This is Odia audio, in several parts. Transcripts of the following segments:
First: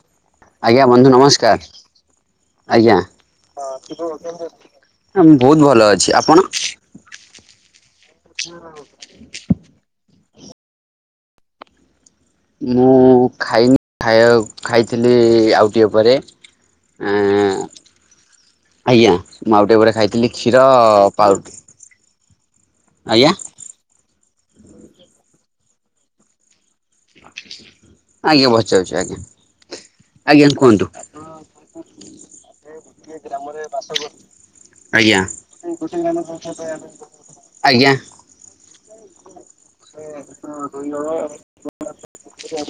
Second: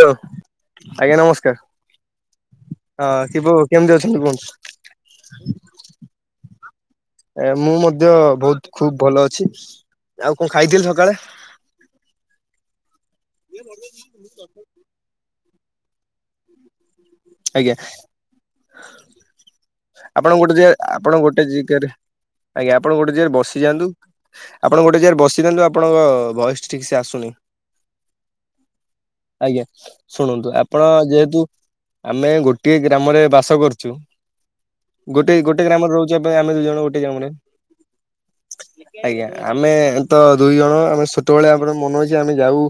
ହ୍ୟାଲୋ। ଆଜ୍ଞା ବନ୍ଧୁ ନମସ୍କାର। ଆଜ୍ଞା। ହଁ ଶିବୁ କେମିତି ଅଛନ୍ତି କୁହନ୍ତୁ? ମୁଁ ବହୁତ ଭଲ ଅଛି। ଆପଣ? ଏ ମୁଁ ମଧ୍ୟ ବହୁତ ଖୁବ ଭଲ ଅଛି। ଆଉ କଣ ଖାଇଥିଲି ସକାଳେ? ମୁଁ ଖାଇନି ଖାଇଆ ଖାଇଥିଲି ଆଉଟିକିଏ ପରେ। ଏଁ ଆଜ୍ଞା ଆଜ୍ଞା। ମୁଁ ଆଉ ଟିକେ ପରେ ଖାଇଥିଲି ଆପଣ ଗୋଟେ କ୍ଷୀର ଜାଗାରେ ଆପଣ ଗୋଟେ ପାଉଁରୁଟି ଜାଗାରେ ଆଜ୍ଞା ଆପଣ ଗୋଟେ ଆଜ୍ଞା ଜାଗାରେ ବସି [unintelligible] ଆପଣ ଗୋଟେ ଜାଗାରେ ବସିଥାନ୍ତୁ ଆପଣଙ୍କ ବୟ ଠିକ ସେ ଆସୁ ଆଜ୍ଞା ବସି ଯାଉଛି ଆଜ୍ଞା। ଆଜ୍ଞା ଆଜ୍ଞା ଶୁଣନ୍ତୁ କୁହନ୍ତୁ ଆପଣ ଯେହେତୁ ଆମେ ଗୋଟିଏ ଗ୍ରାମରେ ବାସ କରୁଛୁ। ଆଜ୍ଞା ଗୋଟେ ଗୋଟେ ଗ୍ରାମରେ ରହୁଛୁ ଏବେ ଆମେ ଦୁଇ ଜଣ ଗୋଟେ ଗ୍ରାମରେ। ଆଜ୍ଞା ଆଜ୍ଞା ଆମେ ତ ଦୁଇ ଜଣ ଆମେ ଛୋଟବେଳେ ଆମର ମନେ ଅଛି ଆମେ ଯାଉ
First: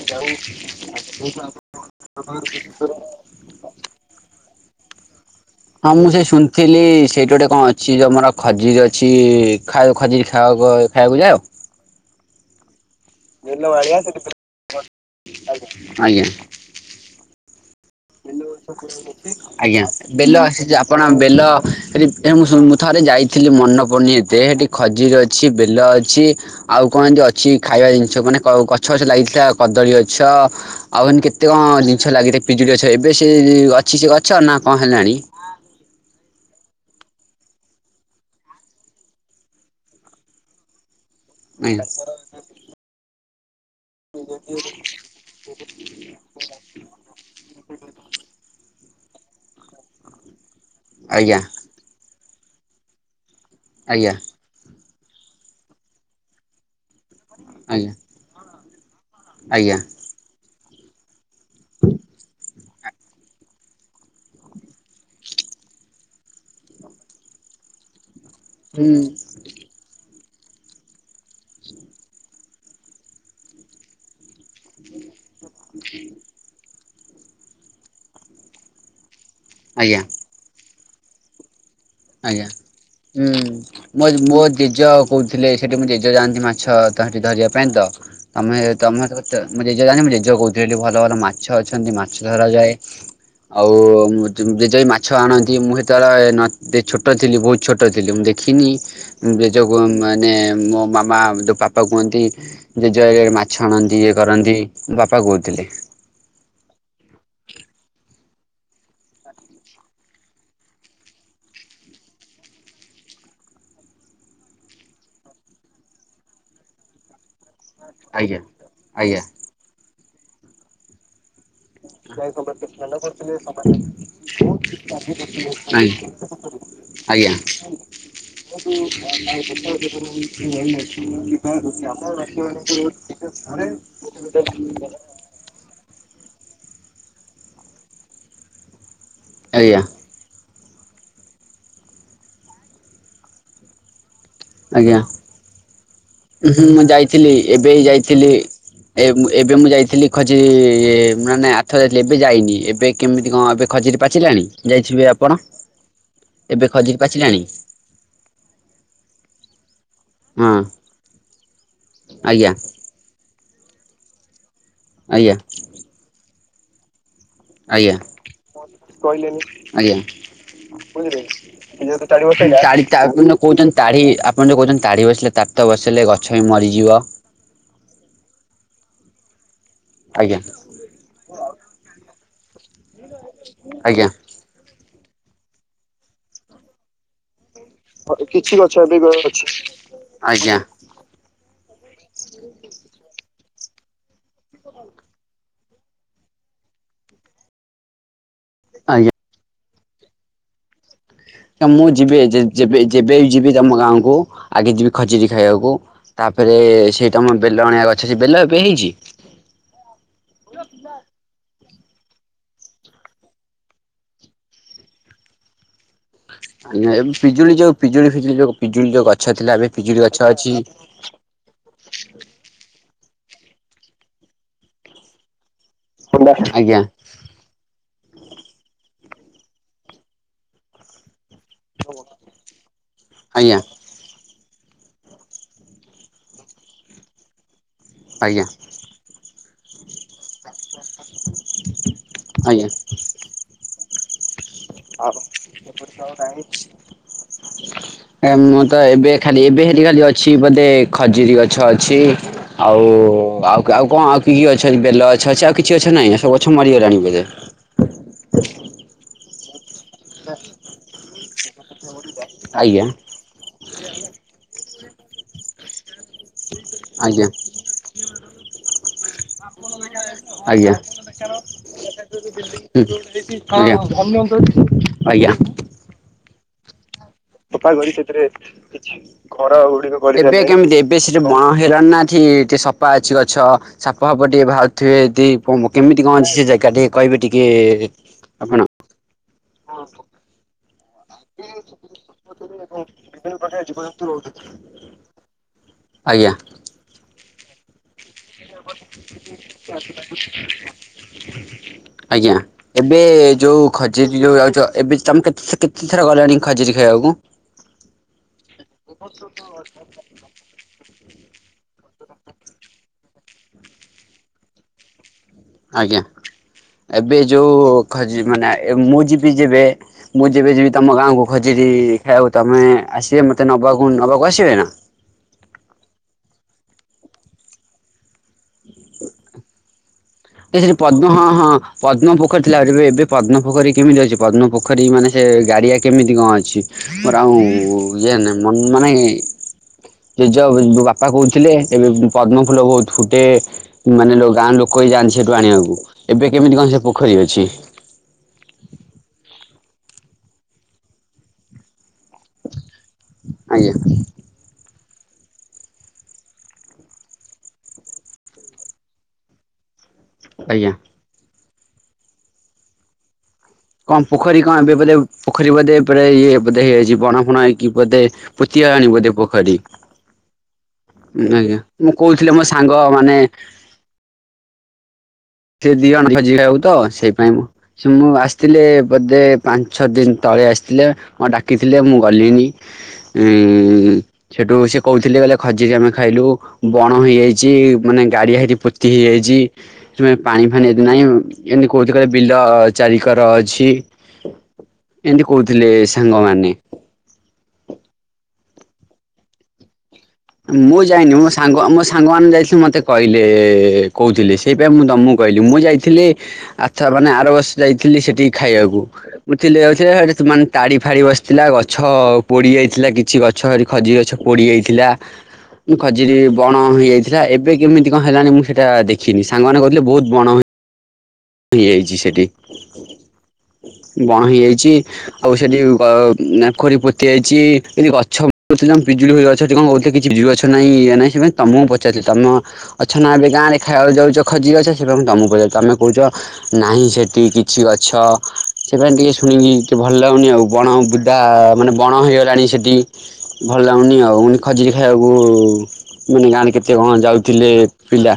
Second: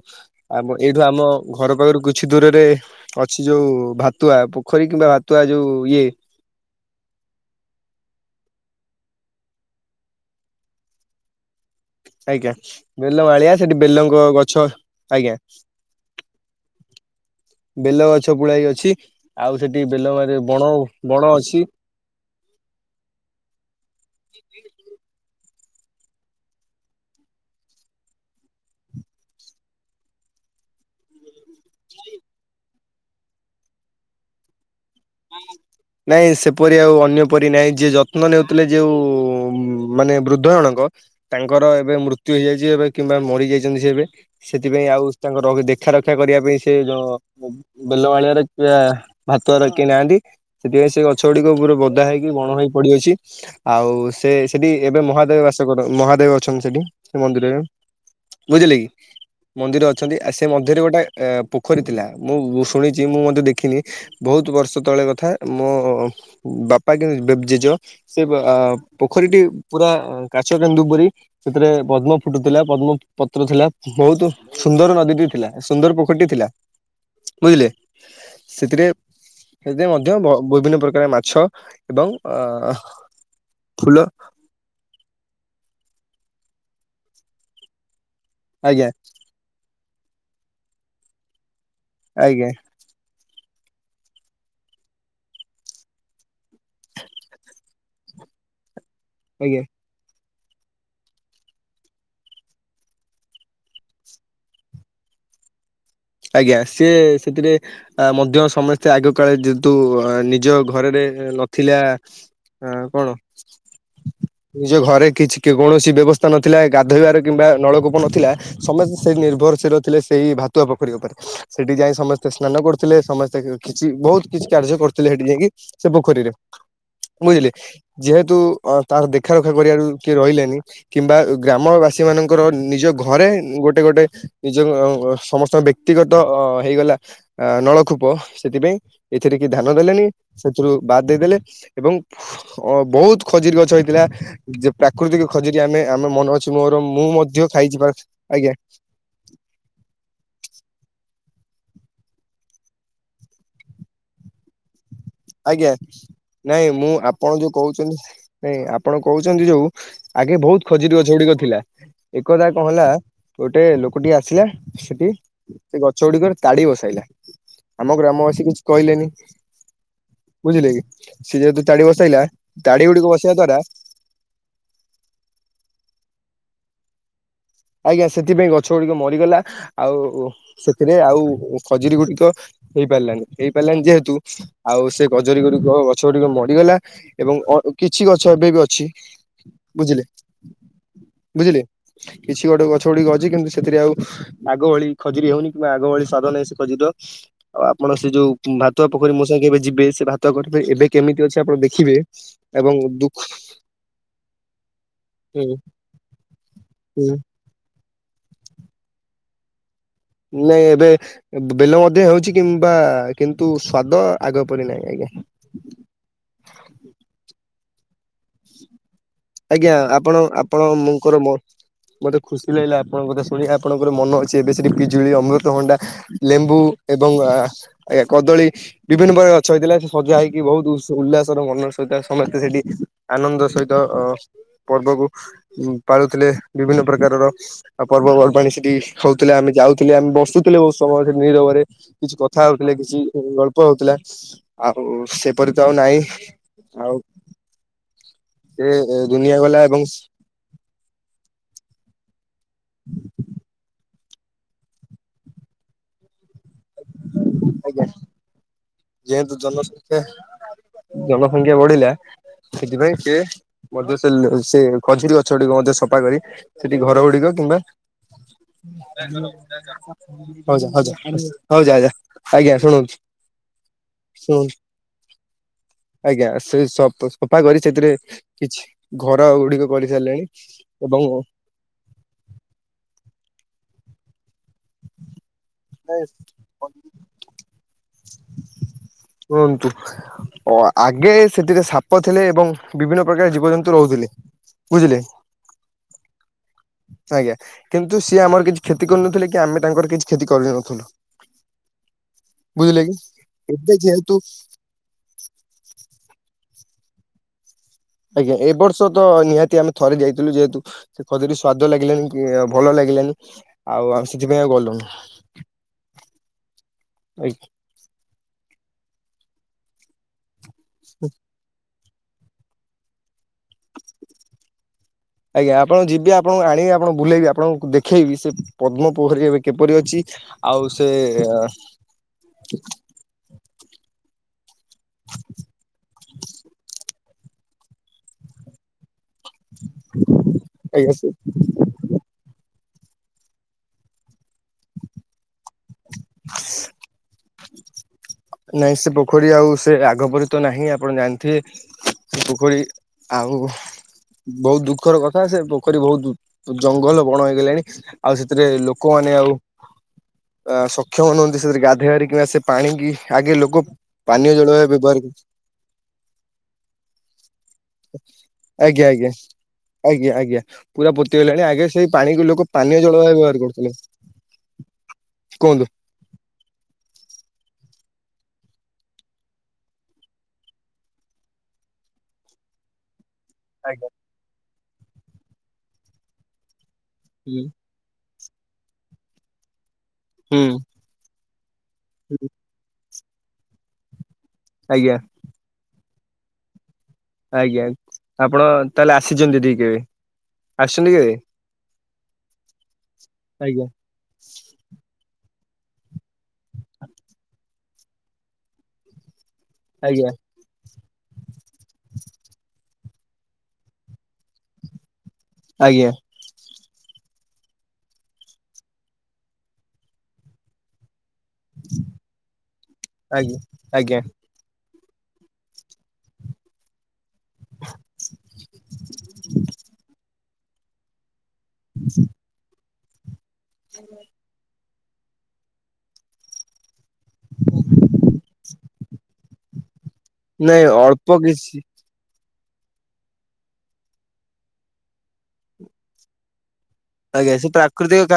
ଆମ ଏଇଠୁ ଆମ ଘର ପାଖରୁ କିଛି ଦୂରରେ ଅଛି ଯୋଉ ଭାତୁଆ ପୋଖରୀ କିମ୍ବା ଭାତୁଆ ଯୋଉ ଇଏ। ଥିଲି ସେଇଠି ଗୋଟେ କଣ ଅଛି ଯେମର ଖଜିର ଅଛି ଖାଅ ଖଜିରି ଖବା ଖାଇବାକୁ ଯାଅ? ଆଜ୍ଞା ବେଲ ଆଳିଆ ସେଠି ବେଲଙ୍କ ଗଛ ଆଜ୍ଞା। ଆଜ୍ଞା ବେଲ ଗଛ ପୁଳାଏ। ଅଛି। ଆଉ [unintelligible] ସେଠି ଆଜ୍ଞା ବେଲ ମାରି ସେ ବଣ ଯ ଆପଣ ବଣ ବେଲ ଅଛି ସେଠି ଏ ମୁଁ ସୁ ମୁଁ ଥରେ ଯାଇଥିଲି ମନ ପଡୁନି ଏତେ ସେଠି ଖଜିର ଅଛି ବେଲ ଅଛି। ଆଉ କଣ ଏମିତି ଅଛି ଖାଇବା ଜିନିଷ ମାନେ କ ଗଛ ଗଛ ଲାଗିଥିଲା କଦଳୀ ଗଛ ଆଉ ଏମିତି କେତେ କଣ ଜିନିଷ ଲାଗିଥାଏ ପିଜୁଳି ଗଛ ଏବେ ସେ ଅଛି ସେ ଗଛ ନା କଣ ହେଲାଣି? [unintelligible] ନାଇଁ ସେପରି ଆଉ ଅନ୍ୟପରି ନାଇଁ ଯିଏ ଯତ୍ନ ନେଉଥିଲେ ଯୋଉ ମାନେ ବୃଦ୍ଧ ଜଣଙ୍କ ତାଙ୍କର ଆଜ୍ଞା ଏବେ ମୃତ୍ୟୁ ହେଇଯାଇଛି ଏବେ କିମ୍ବା ମରି ଯାଇଛନ୍ତି ସେ ଏବେ ସେଥିପାଇଁ ଆଉ ତାଙ୍କ ରଗ ଦେ କ୍ଷା ରକ୍ଷା କରିବା ପାଇଁ ସେ ଯ ବେଲବାଳିଆ ରେ କିଏ ଭାତୁଆରେ କିି ନାହାଁନ୍ତି। ସେଥିପାଇଁ ସେ ଗଛ ଆଜ୍ଞା ଗୁଡିକ ପୁରା ବଦା ହେଇକି ବଣ ହେଇ ପଡିଅଛି ଆଉ ଆଜ୍ଞା ସେ ସେଠି ଏବେ ମହାଦେବ ବାସ କର ମହାଦେବ ଅଛନ୍ତି ସେଠି ସେ ମନ୍ଦିରରେ ଆଜ୍ଞା ବୁଝିଲେ କି? ଆଜ୍ଞା ମନ୍ଦିର ଅ ଛନ୍ତି ଆ ସେ ମଧ୍ୟରେ ଗୋଟାଏ ଏ ପୋଖରୀ ଥିଲା ମୁଁ ଶୁଣିଛି ମୁଁ ମଧ୍ୟ ଦେଖିନି ବହୁତ ବର୍ଷ ତ ତଳେ କଥା ମୋ ବାପା କି ବେ ଜେଜ ସେ ଅ ହୁଁ ପୋଖରୀଟି ପୁରା କାଚ କେନ୍ଦୁ ପରି ସେଥିରେ ପଦ୍ମ ଫୁଟୁଥିଲା ପଦ୍ମ ପତ୍ର ଥିଲା। ବହୁତ ସୁନ୍ଦର ନଦୀଟିଏ ଥିଲା ସୁନ୍ଦର ପୋଖରୀ ଟିଏ ଥିଲା। ବୁଝିଲେ ସେଥିରେ ସେଥିରେ ଆଜ୍ଞା ମଧ୍ୟ ବ ବିଭିନ୍ନ ପ୍ରକାର ମାଛ ଏବଂ ଅ ଆଜ୍ଞା ହୁଁ ଫୁଲ ମ ମୋ ଜେଜ କହୁଥିଲେ ସେଠି ମୋ ଜେଜେ ଯାଆନ୍ତି ମାଛ ତ ହେଠି ଧରିବା ପାଇଁ ତମେ ଆଜ୍ଞା ତମେ [unintelligible] ତ ମୋ ଜେଜ ଜାଆନ୍ତି ମ ଜେଜ କହୁଥିଲି ଭଲ ଭଲ ମାଛ ଅଛନ୍ତି ମାଛ ଆଜ୍ଞା ଧରାଯାଏ। ଆଉ ମୋ ଜଜେ ମାଛ ଆଣନ୍ତି ମୁଁ ସେତେବେଳେ ନ ଯେ ଛୋଟ ଥିଲି ବହୁତ ଛୋଟ ଥିଲି ମୁଁ ଦେଖିନି ଆଜ୍ଞା ଜେଜ କୁ ମାନେ ମୋ ମାମ ମା ପାପା କୁହନ୍ତି ଜେଜ ମାଛ ଆଣନ୍ତି ଇଏ କରନ୍ତି ମୋ ବାପା କହୁଥିଲେ। ଆଜ୍ଞା ସିଏ ସେଥିରେ ଆ ମଧ୍ୟ ସମସ୍ତେ ଆଗ କାଳେ ଯେହେତୁ ନିଜ ଘରେରେ ନଥିଲା ଆଁ କଣ? ନିଜ ଘରେ କିଛି କେ କୌଣସି ବ୍ୟବସ୍ଥା ନଥିଲା ଗାଧୋଇବାର କିମ୍ବା ନଳ କୂପ ନଥିଲା ଆଜ୍ଞା। ସମସ୍ତେ ସେ ଆଜ୍ଞା ନିର୍ଭରଶୀଳ ଥିଲେ ସେଇ ଭାତୁଆ ପୋଖରୀ ଉପରେ ସେଠି ଯାଇ ସମସ୍ତେ ସ୍ନାନ କରୁଥିଲେ ସମସ୍ତେ କିଛି ବହୁତ କିଛି କାର୍ଯ୍ୟ କରୁଥିଲେ ସେଠି ଯାଇକି ଆଜ୍ଞା ସେ ପୋଖରୀରେ। ଆଜ୍ଞା ବୁଝିଲେ ଯେହେତୁ ଅ ତାର ଦେଖା ରଖା କରିବାରୁ କିଏ ରହିଲେନି କିମ୍ବା ଗ୍ରାମବାସୀ ମାନଙ୍କର ନିଜ ଘରେ ଗୋଟେ ଗୋଟେ ନିଜ ସମସ୍ତ ବ୍ୟ କ୍ତିଗତ ଅ ହେଇଗଲା ଆ ନଳକୂପ ସେଥିପାଇଁ ଏଥିରେ କେହି ଧ୍ୟାନ ଦେଲେନି। ସେଥିରୁ ବାଦ୍ ଦେଇଦେଲେ ଏବଂ ଅ ବହୁତ ଖଜିରି ଗଛ ହେଇଥିଲା ଯେ ଆଜ୍ଞା। ପ୍ରାକୃତିକ ଖଜୁରୀ ଆମେ ଆମେ ମନେ ଉଁ ଅଛି ହୁଁ ମୋର ମୁଁ ଯାଇଥିଲି ମଧ୍ୟ ଏବେ ଖାଇଛି ପା ଯାଇଥିଲି। ଆଜ୍ଞା? ଏ ଏବେ ମୁଁ ଯାଇଥିଲି ଖଜୁରୀ ଏ ମାନେ ଆରଥର ଯାଇଥିଲି ଏବେ ଯାଇନି ଏବେ କେମିତି କଣ ଏବେ ଖଜୁରୀ ପାଚିଲାଣି ଯାଇଥିବେ ଆପ ଆଜ୍ଞା ନାଇଁ ମୁଁ ଆପଣ ପାଚିଲାଣି ଯୋଉ କହୁଛନ୍ତି ନାଇଁ ଆପଣ କହୁଛନ୍ତି ଯୋଉ। ଆଗେ ହଁ ବହୁତ ଖଜୁରୀ ଗଛ ଗୁଡିକ ଥିଲା ଆଜ୍ଞା ଏକଦି କଣ ହେଲା ଗୋଟେ ଲୋକଟି ଆସିଲା। ସେଠି ଆଜ୍ଞା ସେ ଗଛ ଗୁଡିକରେ ତାଡି ବସାଇଲା ଆଜ୍ଞା ଆମ ଗ୍ରାମବାସୀ କିଛି କହିଲେନି। ଆଜ୍ଞା ବୁଝିଲେ କି ସିଏ ଯେହେତୁ ବସାଇଲା ତାଡି ତି ତାଡି ଗୁଡିକ ଆପଣ ବସିବା ଯୋଉ ଦ୍ଵାରା କହୁଛନ୍ତି ତାଡି। ଆପଣ ଯୋଉ କହୁଛନ୍ତି ତାଡି ବସିଲେ ତାତ ବସିଲେ ଗଛ ବି ମରିଯିବ। ଆଜ୍ଞା ସେଥିପାଇଁ ଗଛ ଗୁଡିକ ମରିଗଲା ଆଉ। ଆଜ୍ଞା ସେଥିରେ ଆଉ ଖଜୁରୀ ଗୁଡିକ ହେଇ ପାରିଲାନି ହେଇ ପାରିଲାନି ଆଜ୍ଞା ଯେହେତୁ। ଆଉ ସେ ଖଜୁରୀ ଗୁଡିକ ଗଛ ଗୁଡିକ ମରିଗଲା ଏବଂ ଅ କିଛି ଗଛ ଏବେ ବି ଅଛି ବୁଝିଲେ ଆଜ୍ଞା ବୁଝିଲେ। କିଛି ଗୋଟେ ଗଛ ଗୁଡିକ ଅଛି କିନ୍ତୁ ସେଥିରେ ଆଉ ଆଗ ଭଳି ଖଜୁରୀ ହଉନି। କିବା ଆଗ ଭଳି ସ୍ୱାଦ ନାଇଁ ସେ ଖଜୁରୀର ଆଉ ଆପଣ ସେ ଯୋଉ ଭାତୁଆ ପୋଖରୀ ଆଜ୍ଞା ମୋ ସାଙ୍ଗେ କେବେ ଯିବେ ସେ ଭାତ [unintelligible] ନା ମୁଁ ଯିବି ଏ ଯେ ଯେବେ ବି ଦୁଃଖ ଯିବି ତମ ଗାଁକୁ ଆଗେ ଯିବି ଖଜୁରୀ ଖାଇବାକୁ। ତାପରେ ସେଇଟା ମୋ ବେଲ ଅଣିବାର ଅଛି ଯେ ବେଲ ଏବେ ହେଇଛି। ନାଇ ଏବେ। ବେଲ ମଧ୍ୟ ହେଉଛି କିମ୍ବା କିନ୍ତୁ ସ୍ଵାଦ ଆଗ ପରି ନାହିଁ ଆଜ୍ଞା। ଆଜ୍ଞା ଏବେ ପିଜୁଳି ଯୋଉ ପିଜୁଳିି ଫିଜୁଳି ଯୋଉ ପିଜୁଳି ଯୋଉ ଗଛ ଥିଲା ଏବେ ପିଜୁଳି ଗଛ ଅଛି। କ ର ମ ମତେ ଖୁସି ଲାଗିଲା ଆପଣଙ୍କ କଥା ଶୁଣି ଆପଣଙ୍କର ମନ ଅଛି ଏବେ ସେଠି ପିଜୁଳି ଅମୃତ ଭଣ୍ଡା। ଲେମ୍ବୁ ଆଜ୍ଞା। ଏ ଏବଂ ଆଁ ଆଜ୍ଞ କଦଳୀ ବିଭିନ୍ନ ପ୍ରକାର ଗଛ ହେଇଥିଲା ସେ ସଜା ହେଇକି ବହୁତୁ। ଉଲ୍ଲାସର ମନର ସହିତ ସମସ୍ତେ ସେଠି ଆନନ୍ଦ ଆଜ୍ଞା ସହିତ। ପର୍ବକୁ ପାଳୁଥିଲେ ବିଭିନ୍ନ ପ୍ରକାରର ଆଉ ଆଜ୍ଞା ପର୍ବପର୍ବାଣି ସେଠି। ହଉଥିଲେ ଆମେ ଯାଉ। ଥିଲେ ଆମେ ବସୁଥିଲେ ବହୁତ ସମୟରେ ନିରବରେ କିଛି କଥା ଆଜ୍ଞା। ହଉଥିଲେ କିଛି ଗଳ୍ପ ହଉଥିଲା। ଆଉ ସେପରି ତ ଆଉ ନାଇଁ ଆଉ। ଏଁ ମୁଁ ସେ ତ ଏବେ ଦୁନିଆ ଖାଲି ଗଲା ଏବେ ଏବଂ ସେଠି ଖାଲି ଅ ଅଛି ବୋଧେ ଖଜୁରୀ ଗଛ ଅଛି ଆଉ ଆଉ କଁ ଆଉ କି କି ଗଛ। ବେଲ ଗଛ ଅଛି ଆଉ କିଛି ଗଛ ନାହିଁ ନା ସବୁ ଗଛ ମରିଗଲାଣି ବୋଧେ। ଆଜ୍ଞା ଯେହେତୁ ଜନସଂଖ୍ୟା ଜନସଂଖ୍ୟା ବଢିଲା। ଆଜ୍ଞା ସେଥିପାଇଁ ସେ ମଧ୍ୟ ସେ ସେ ଖଜୁରୀ ଗଛ ଗୁଡ଼ିକ ମଧ୍ୟ ସଫା କରି। ସେଠି ଘର ଗୁଡିକ ଆଜ୍ଞା କିମ୍ବା। ଆଜ୍ଞା ହଉ ଯା ଯା ଶୁଣନ୍ତୁ ଆଜ୍ଞା ଶୁଣନ୍ତୁ ଆଜ୍ଞା। ଆଜ୍ଞା ସେଇ ସ [unintelligible] ଟିକେ ସଫା ଅଛି ଗୁଡିକ ଗଛ କରିସାରିଲେଣି ସାପ‌ ଏବଂ ଫାପ ଟିକେ ବାହାରୁଥିବେ ଯଦି। କୁଅମ କେମିତି କଣ ଅଛି ସେ ଜାଗା ଟିକେ କହିବେ ଟିକେ ଆପଣ? ରୁହନ୍ତୁ। ଆଗେ ସେଥିରେ ସାପ ଥିଲେ ଏବଂ ବିଭିନ୍ନ ପ୍ରକାର ଜୀବଜନ୍ତୁ ରହୁଥିଲେ ବୁଝିଲେ। ଆଜ୍ଞା। ଆଜ୍ଞା କିନ୍ତୁ ସିଏ ଆମର କିଛି କ୍ଷତି କରୁ ନଥିଲେ କି ଆମେ ତାଙ୍କର କିଛି କ୍ଷତି। କରିନଥିଲୁ ଆଜ୍ଞା ବୁଝିଲେ କି ଏବେ ଯୋଉ ଏବେ ଯେହେତୁ ଖଜୁରୀ ଯୋଉ ଆଉଚ ଏବେ ତମେ କେତେ କେତେ ଥର ଗଲାଣି ଖଜୁରୀ ଖାଇବାକୁ? ଆଜ୍ଞା ଏ ବର୍ଷ ତ ନିହାତି ଆମେ। ଥରେ ଯାଇଥିଲୁ ଯେହେତୁ ସେ ଖଜୁରି ସ୍ଵାଦ ଲାଗିଲାନି କି ଭଲ ଲାଗିଲାନି। ଆଉ ଆସୁଥିବେ ଗଲୁନୁ। ଆଜ୍ଞା ଏବେ ଯୋଉ ଖଜି ମାନେ ମୁଁ ଯିବି ଯେବେ ମୁଁ ଯେବେଯିବି ତମ ଗାଁକୁ ଖଜୁର ଖାଇବାକୁ ତମେ ଆସିବେ ମତେ ନବାକୁ ନେବାକୁ ଆସିବେ ନା? ଆଜ୍ଞା ଆପଣଙ୍କୁ ଯିବି ଆପଣଙ୍କୁ ଆଣିବି ଆପଣ ବୁଲେଇବି ଆପଣଙ୍କୁ ଦେଖେଇବି ସେ ପଦ୍ମପୋଖରୀ ଏବେ କିପରି ଅଛି? ଏ ଆଉ ସେଠି ସେ ପଦ୍ମ ହଁ ହଁ ପଦ୍ମ ପୋଖର ଥିଲାରେ ଏବେ ପଦ୍ମ ପୋଖରୀ କେମିତି ଅଛି ପଦ୍ମ ପୋଖରୀ ମାନେ ସେ ଗାଡିଆ କେମିତି କଣ ଅଛି? ମୋର ଆଉ ଇଏ ନାହିଁ ମାନେ ଜେଜେ ଆଜ୍ଞା ବାପା ସେ କହୁଥିଲେ। ଏବେ ପଦ୍ମ ଫୁଲ ବହୁତ ଫୁଟେ ମାନେ ଗାଁ ଲୋକ ହିଁ ଯାଅନ୍ତି ସେଠୁ ଆଣିବାକୁ ଏବେ କେମିତି କଣ ସେ ପୋଖରୀ ଅଛି? ନାଇଁ ସେ ପୋଖରୀ ଆଉ ସେ ଆଗ ପରି ତ ନାହିଁ ଆପଣ ଜାଣିଥିବେ ସେ ପୋଖରୀ ଆଉ ଆଜ୍ଞା ବହୁତ ଦୁଃଖର କଥା ଯେପୋଖରୀ ବହୁତ ଜଙ୍ଗଲ ବଣ ହେଇଗଲାଣି। ଆଉ ସେଥିରେ ଲୋକମାନେଆଉ ଅ ଆଜ୍ଞା ସକ୍ଷମ ନୁହନ୍ତି ସେଥିରେ ଗାଧୋଇବାର କିମ୍ବା ସେ ପାଣିକି ଆଗେ ଲୋକ କଣ ପାନୀୟ ପୋଖରୀ ଜଳ ଭାବେ କଣ ଏବେ ବ୍ୟବହାର ଯାଉ କରୁଛି ପୋଖରୀ ବୋଧେ ପୁର ଇଏ ବୋଧେ ହେଇଯାଇଛି ବଣା ଫଣ ହେଇ ବୋଧେ ପୋତିଆ ଆଜ୍ଞା ଆଣ ଆଜ୍ଞା ବୋଧେ ପୋଖରୀ। ଆଜ୍ଞା ଆଜ୍ଞା ପୁରା ପୋତିଗଲାଣି ଆଜ୍ଞା ସେଇ ମୁଁ ପାଣିକୁ କହୁଥିଲି ମୋ ଲୋକ ସାଙ୍ଗ ପାନୀୟ ଜଳ ଭାବେ ମାନେ ବ୍ୟବହାର କରୁଥିଲେ। କୁହନ୍ତୁ ସେ ଦି ଜଣ ଭୋଜି ଖାଇବାକୁ ତ ସେଇପାଇଁ ମୁଁ ସେ ମୁଁ ଆସିଥିଲି ବୋଧେ ପାଞ୍ଚ ଛଅ ଦିନ ତଳେ ଆସିଥିଲେ ହଁଡାକିଥିଲେ ମୁଁ ଗଲିନି। ଆଜ୍ଞା ହୁହୁହୁହୁଉ ସେଠୁ ସେ କହୁଥିଲେ ଖଜୁରୀ ଆମେ ଖାଇଲୁ ବଣ ହୁଁ ହେଇଯାଇଛି। ମାନେ ଗାଡିଆ ହେଠି ପୋତି ହେଇଯାଇଛି ପାଣି ହୁଁ ଫାଣିି ହେଠିନାହିଁ କେମିତି ହୁଁ କହିଛିବିଲ ଚାରିକର ଅଛି ଆଜ୍ଞା ଏମିତି କହୁଥିଲେ ସାଙ୍ଗମାନେ ଆଜ୍ଞା ଆପଣ ତାହେଲେ ଆସିଛନ୍ତି ଠିକରେ? ମୁଁ ଯାଇନି ମୋ ସାଙ୍ଗ ମୋ ସାଙ୍ଗ ମାନ ଯାଇଥିଲେ ମତେ କହିଲେ ଆଜ୍ଞା କହୁଥିଲେ ସେଇପାଇଁ ମୁଁ ତମକୁ କହିଲି ମୁଁ ଯାଇଥିଲେ ଆଚ୍ଛମାନେ ଆର ବର୍ଷଯାଇଥିଲି ସେଠିକି ଖାଇବାକୁ ବୁଝିଲି ଆଜ୍ଞା ସେଠି ମାନେ ତାଡ଼ି ଫାଡ଼ି ବସିଥିଲା ଗଛ ପୋଡ଼ି ଯାଇଥିଲା କିଛି ଗଛ ଖଜୁରି ଗଛ ପୋଡ଼ି ଯାଇଥିଲା। ଁ ଆଜ୍ଞା ଖଜୁରୀ ବଣ ହେଇଯାଇଥିଲା ଏବେ କେମିତି କଣ ହେଲାଣି ମୁଁ ସେଇଟା ଦେଖିନି ସାଙ୍ଗମାନେ କହୁଥିଲେ ବହୁତ ବଣ ହେଇଯାଇଛି ସେଠି ଆଜ୍ଞା ଆଜ୍ଞା ବଣ ହେଇଯାଇଛି। ଆଉ ସେଠି ନେଖୋରି ପୋତି ଇଛି ଯଦି ଗଛ ପିଜୁଳି ଗଛ କଣହୁ କିଛି ବିଜୁଳି ଗଛ ନାଁ ଇଏ ନାଇଁ ସେମାନେ ତମକୁ ପଚାରୁଛିତମ ଅଛ ନା ଏବେ ଗାଁରେ ଖାଇବାବେକୁ ଯାଉଛଖଜୁରୀ ଗଛ ତମକୁ ପଚାରୁଛି ତମେ କହୁଛ ନାହିଁ ସେଠି କିଛି ଗଛ ସେ ପାଇଁ ଟିକେ ଶୁଣି ଟିକେ ଭଲ ଲାଗୁନି ଆଉ ନାଇଁ ବଣ ବୁଦା ଅଳ୍ପ କିଛି ମାନେ ବଣ ହେଇଗଲାଣି ସେଠି ଭଲ ଲାଗୁନି ଆଉଖଜୁରୀ ଖାଇବାକୁ ମାନେ ଗାଁରେ କେତେ କେତେ କଣ ଆଜ୍ଞା ସେ ଯାଉଥିଲେ ପ୍ରାକୃତିକ ପିଲା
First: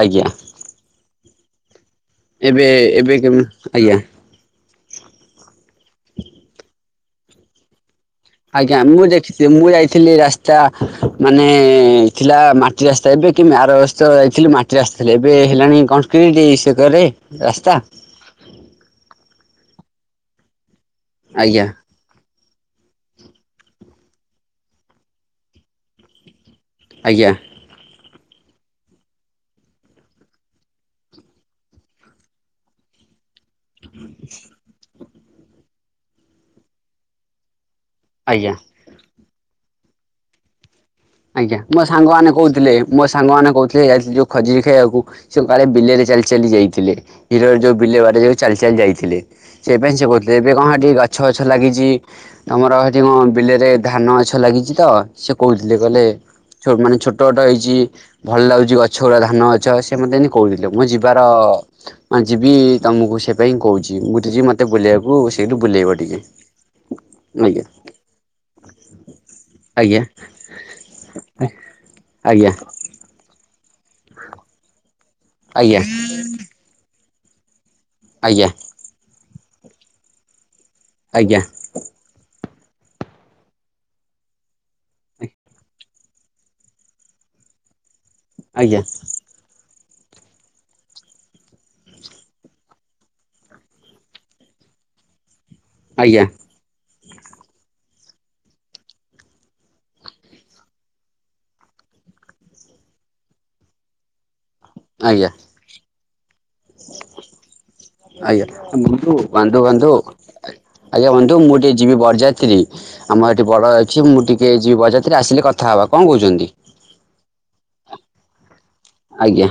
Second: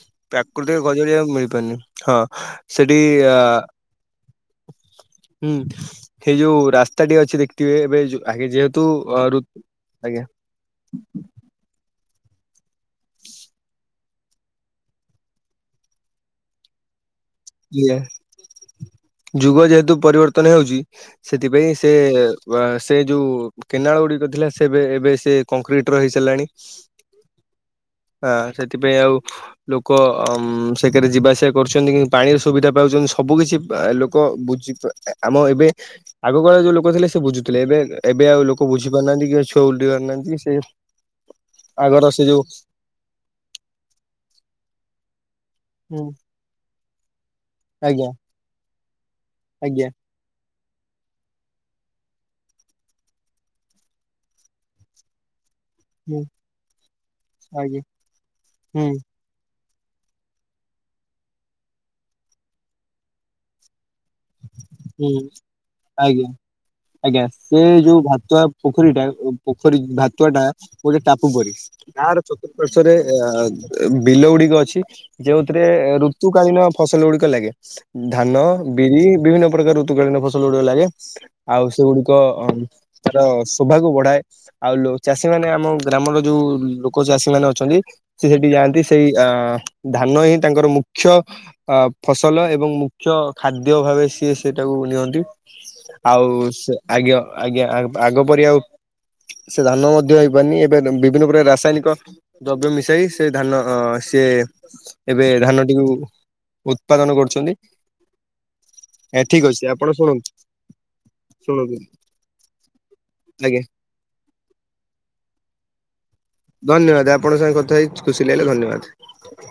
ଆଜ୍ଞା। ଗୋଟେ ଖଜୁରୀଆଉମିଳିପାରୁନି ହଁ ଏବେ ସେଠି ଏବେ ଆ କେବେ ଆଜ୍ଞା ହୁଁ ସେଇ ଯୋଉ ରାସ୍ତାଟି ଅଛି ଦେଖିଥିବେ ଏବେ ଯେ ଆଜ୍ଞା ମୁଁ ଦେଖିଥିଲି ମୁଁ ଯାଇଥିଲି ରାସ୍ତା ମାନେ ଥିଲା ମାଟି ରାସ୍ତା ଏବେ କି ଆର ବର୍ଷଯାଇଥିଲି ମାଟି ରାସ୍ତା ଥିଲେ ଏବେ ହେଲାଣି କଂକ୍ରିଟ୍ ସେ କରେ ରାସ୍ତା ଇଏ ଯୁଗ ଯେହେତୁ ପରିବର୍ତ୍ତନ ହେଉଛି ଆଜ୍ଞା ସେଥିପାଇଁ। ସେ ସେ ଯୋଉ କେନାଳ ଗୁଡିକ ଥିଲା ସେବେ ଏବେ ସେ କଂକ୍ରିଟ ର ହେଇ ସାରିଲାଣି। ଆଜ୍ଞା। ହଁ ସେଥିପାଇଁ ଆଉ ଲୋକ ସେ କରେ ଯିବା ଆସିବା କରୁଛନ୍ତି କି। ପାଣିର ସୁବିଧା ପାଉଛନ୍ତି ସବୁ କିିଛି ଲୋକ ବୁଝିପା ଆମ ଏବେ ଆଗକାଳ ଯୋଉ ଲୋକ ଥିଲେ ସେ ବୁଝୁଥିଲେ। ଏବେ ଏବେ ଆଉ ଆଜ୍ଞା। ଲୋକ ବୁଝ ପାରୁନାହାନ୍ତି କି ଛୁଆ ଉଡିପାରୁନାନ୍ତି ସେ ଆଜ୍ଞା ମୋ ସାଙ୍ଗ ଆଗର ସେ ମାନେ ଯୋଉ କହୁଥିଲେ। ମୋ ସାଙ୍ଗ ମାନ କହୁଥିଲେ ଯାଇଥିଲି ଯୋଉ ଖଜୁରୀ ଖାଇବାକୁ। ସେ କାଳେ ବିଲରେ ଚାଲି ଚାଲି ଯାଇଥିଲେ। ହିଡରେ ଯଉ ବିଲ ଆଜ୍ଞା ବାଡେ ଯୋଉ ଚାଲି ଚାଲି ଯାଇଥିଲେ ଆଜ୍ଞା ସେପାଇ ସେ କହୁଥି ଏବେ କଣ ଟିକେ ଗଛ ଫଛ ଲାଗିଛି। ଆମର ଏଠି କଣ ବିଲରେ ଧାନ ଗଛ ଲାଗିଛି ତ ସେ କହୁ ଥିଲେ କହିଲେ ହୁଁ ଛୋ ମାନେ ଛୋଟ ଟ ହେଇଛି ଆଜ୍ଞା ଭଲ ଲାଗୁଛି ହୁଁ ଗଛଗୁଡ଼ା ଧାନ ଗଛ ସେ ମତେ ଏମିତି କହୁଥିଲେ। ମୁଁ ଯିବାର ମୁଁ ଯିବି ତମକୁ ସେ ପାଇଁ କହୁଛି ମୁ ଠୁ ଯିବି ମୋତେ ହୁଁ ବୁଲିବାକୁ ସେଇଠୁ ବୁଲେଇବ ଟିକେ। ଆଜ୍ଞା। ଆଜ୍ଞା ସେ ଯୋଉ ଭାତୁଆ ପୋଖରୀଟା ଓ ପୋଖରୀ ଆଜ୍ଞା ଭାତ ତୁଆଟା ଗୋଟେ ଟାପୁ ପରି। ଗାଁର ଆଜ୍ଞା ଚତୁଃପାଶ୍ୱରେ ଅ ବିଲ ଗୁଡିକ ଅଛି। ଯଉଥିରେ ଆଜ୍ଞା ଆଜ୍ଞା ଋତୁକାଳୀନ ଫସଲ ଗୁଡିକ ଲାଗେ। ଧାନ ଆଜ୍ଞା ବିରି ବିଭିନ୍ନ ପ୍ରକାର ଋତୁକାଳୀନ ଫସଲ ଗୁଡିକ ଲାଗେ ଆଜ୍ଞା ଆଜ୍ଞା ଆଉ ସେଗୁଡିକ ଅ ତାର ଶୋଭାକୁ ବଢାଏ। ଆଉ ଲୋ ଚାଷୀ ମାନେ ଆମ ଗ୍ରାମର ଯୋଉ ଲୋକ ଚାଷୀ ମାନେ ଅଛନ୍ତି ସେ ସେଠି ଆଜ୍ଞା ଯାଆନ୍ତି ସେଇ ଅ ଧାନ ହିଁ ତାଙ୍କର ମୁଖ୍ୟ ଅ ଫସଲ ଏବଂ ମୁଖ୍ୟ ଖାଦ୍ୟ ଭାବେ ସିଏ ସେଟାକୁ ନିଅନ୍ତି। ଆଜ୍ଞା ଆଉ ସେ ଆଜ୍ଞା ଆଜ୍ଞା ଅ ଆଗ ପରି ଆଉ ସେ ଧାନ ମଧ୍ୟ ହେଇପାରୁନି ଏବେ ବିଭିନ୍ନ ପ୍ରକାର ରାସାୟନିକ ଦ୍ରବ୍ୟ ମିଶାଇ ସେ ଧାନ ଅ ସିଏ ଏବେ ଆଜ୍ଞା ଧାନଟିକୁ ଉତ୍ପାଦନ କରୁଛନ୍ତି। ଆଜ୍ଞା। ବନ୍ଧୁ ଠିକ୍ ଅଛି ଆପଣ ବନ୍ଧୁ ଶୁଣନ୍ତୁ ଆଜ୍ଞା ବନ୍ଧୁ ମୁଁ ଟିକେ ଶୁଣନ୍ତୁ ଯିବି ବରଯାତ୍ରୀ ଆମର ଏଠି ଆଜ୍ଞା ବଡ ଅ ଅଛି ମୁଁ ଟିକେ ଯିବି ବରଯାତ୍ରୀ ଆସିଲେ କଥା ହେବା କଣ କହୁଛନ୍ତି? ଧନ୍ୟବାଦ ଆପଣଙ୍କ ସାଙ୍ଗେ କଥା ହେଇ ଖୁସି ଲାଗିଲା ଧନ୍ୟବାଦ। ଆଜ୍ଞା।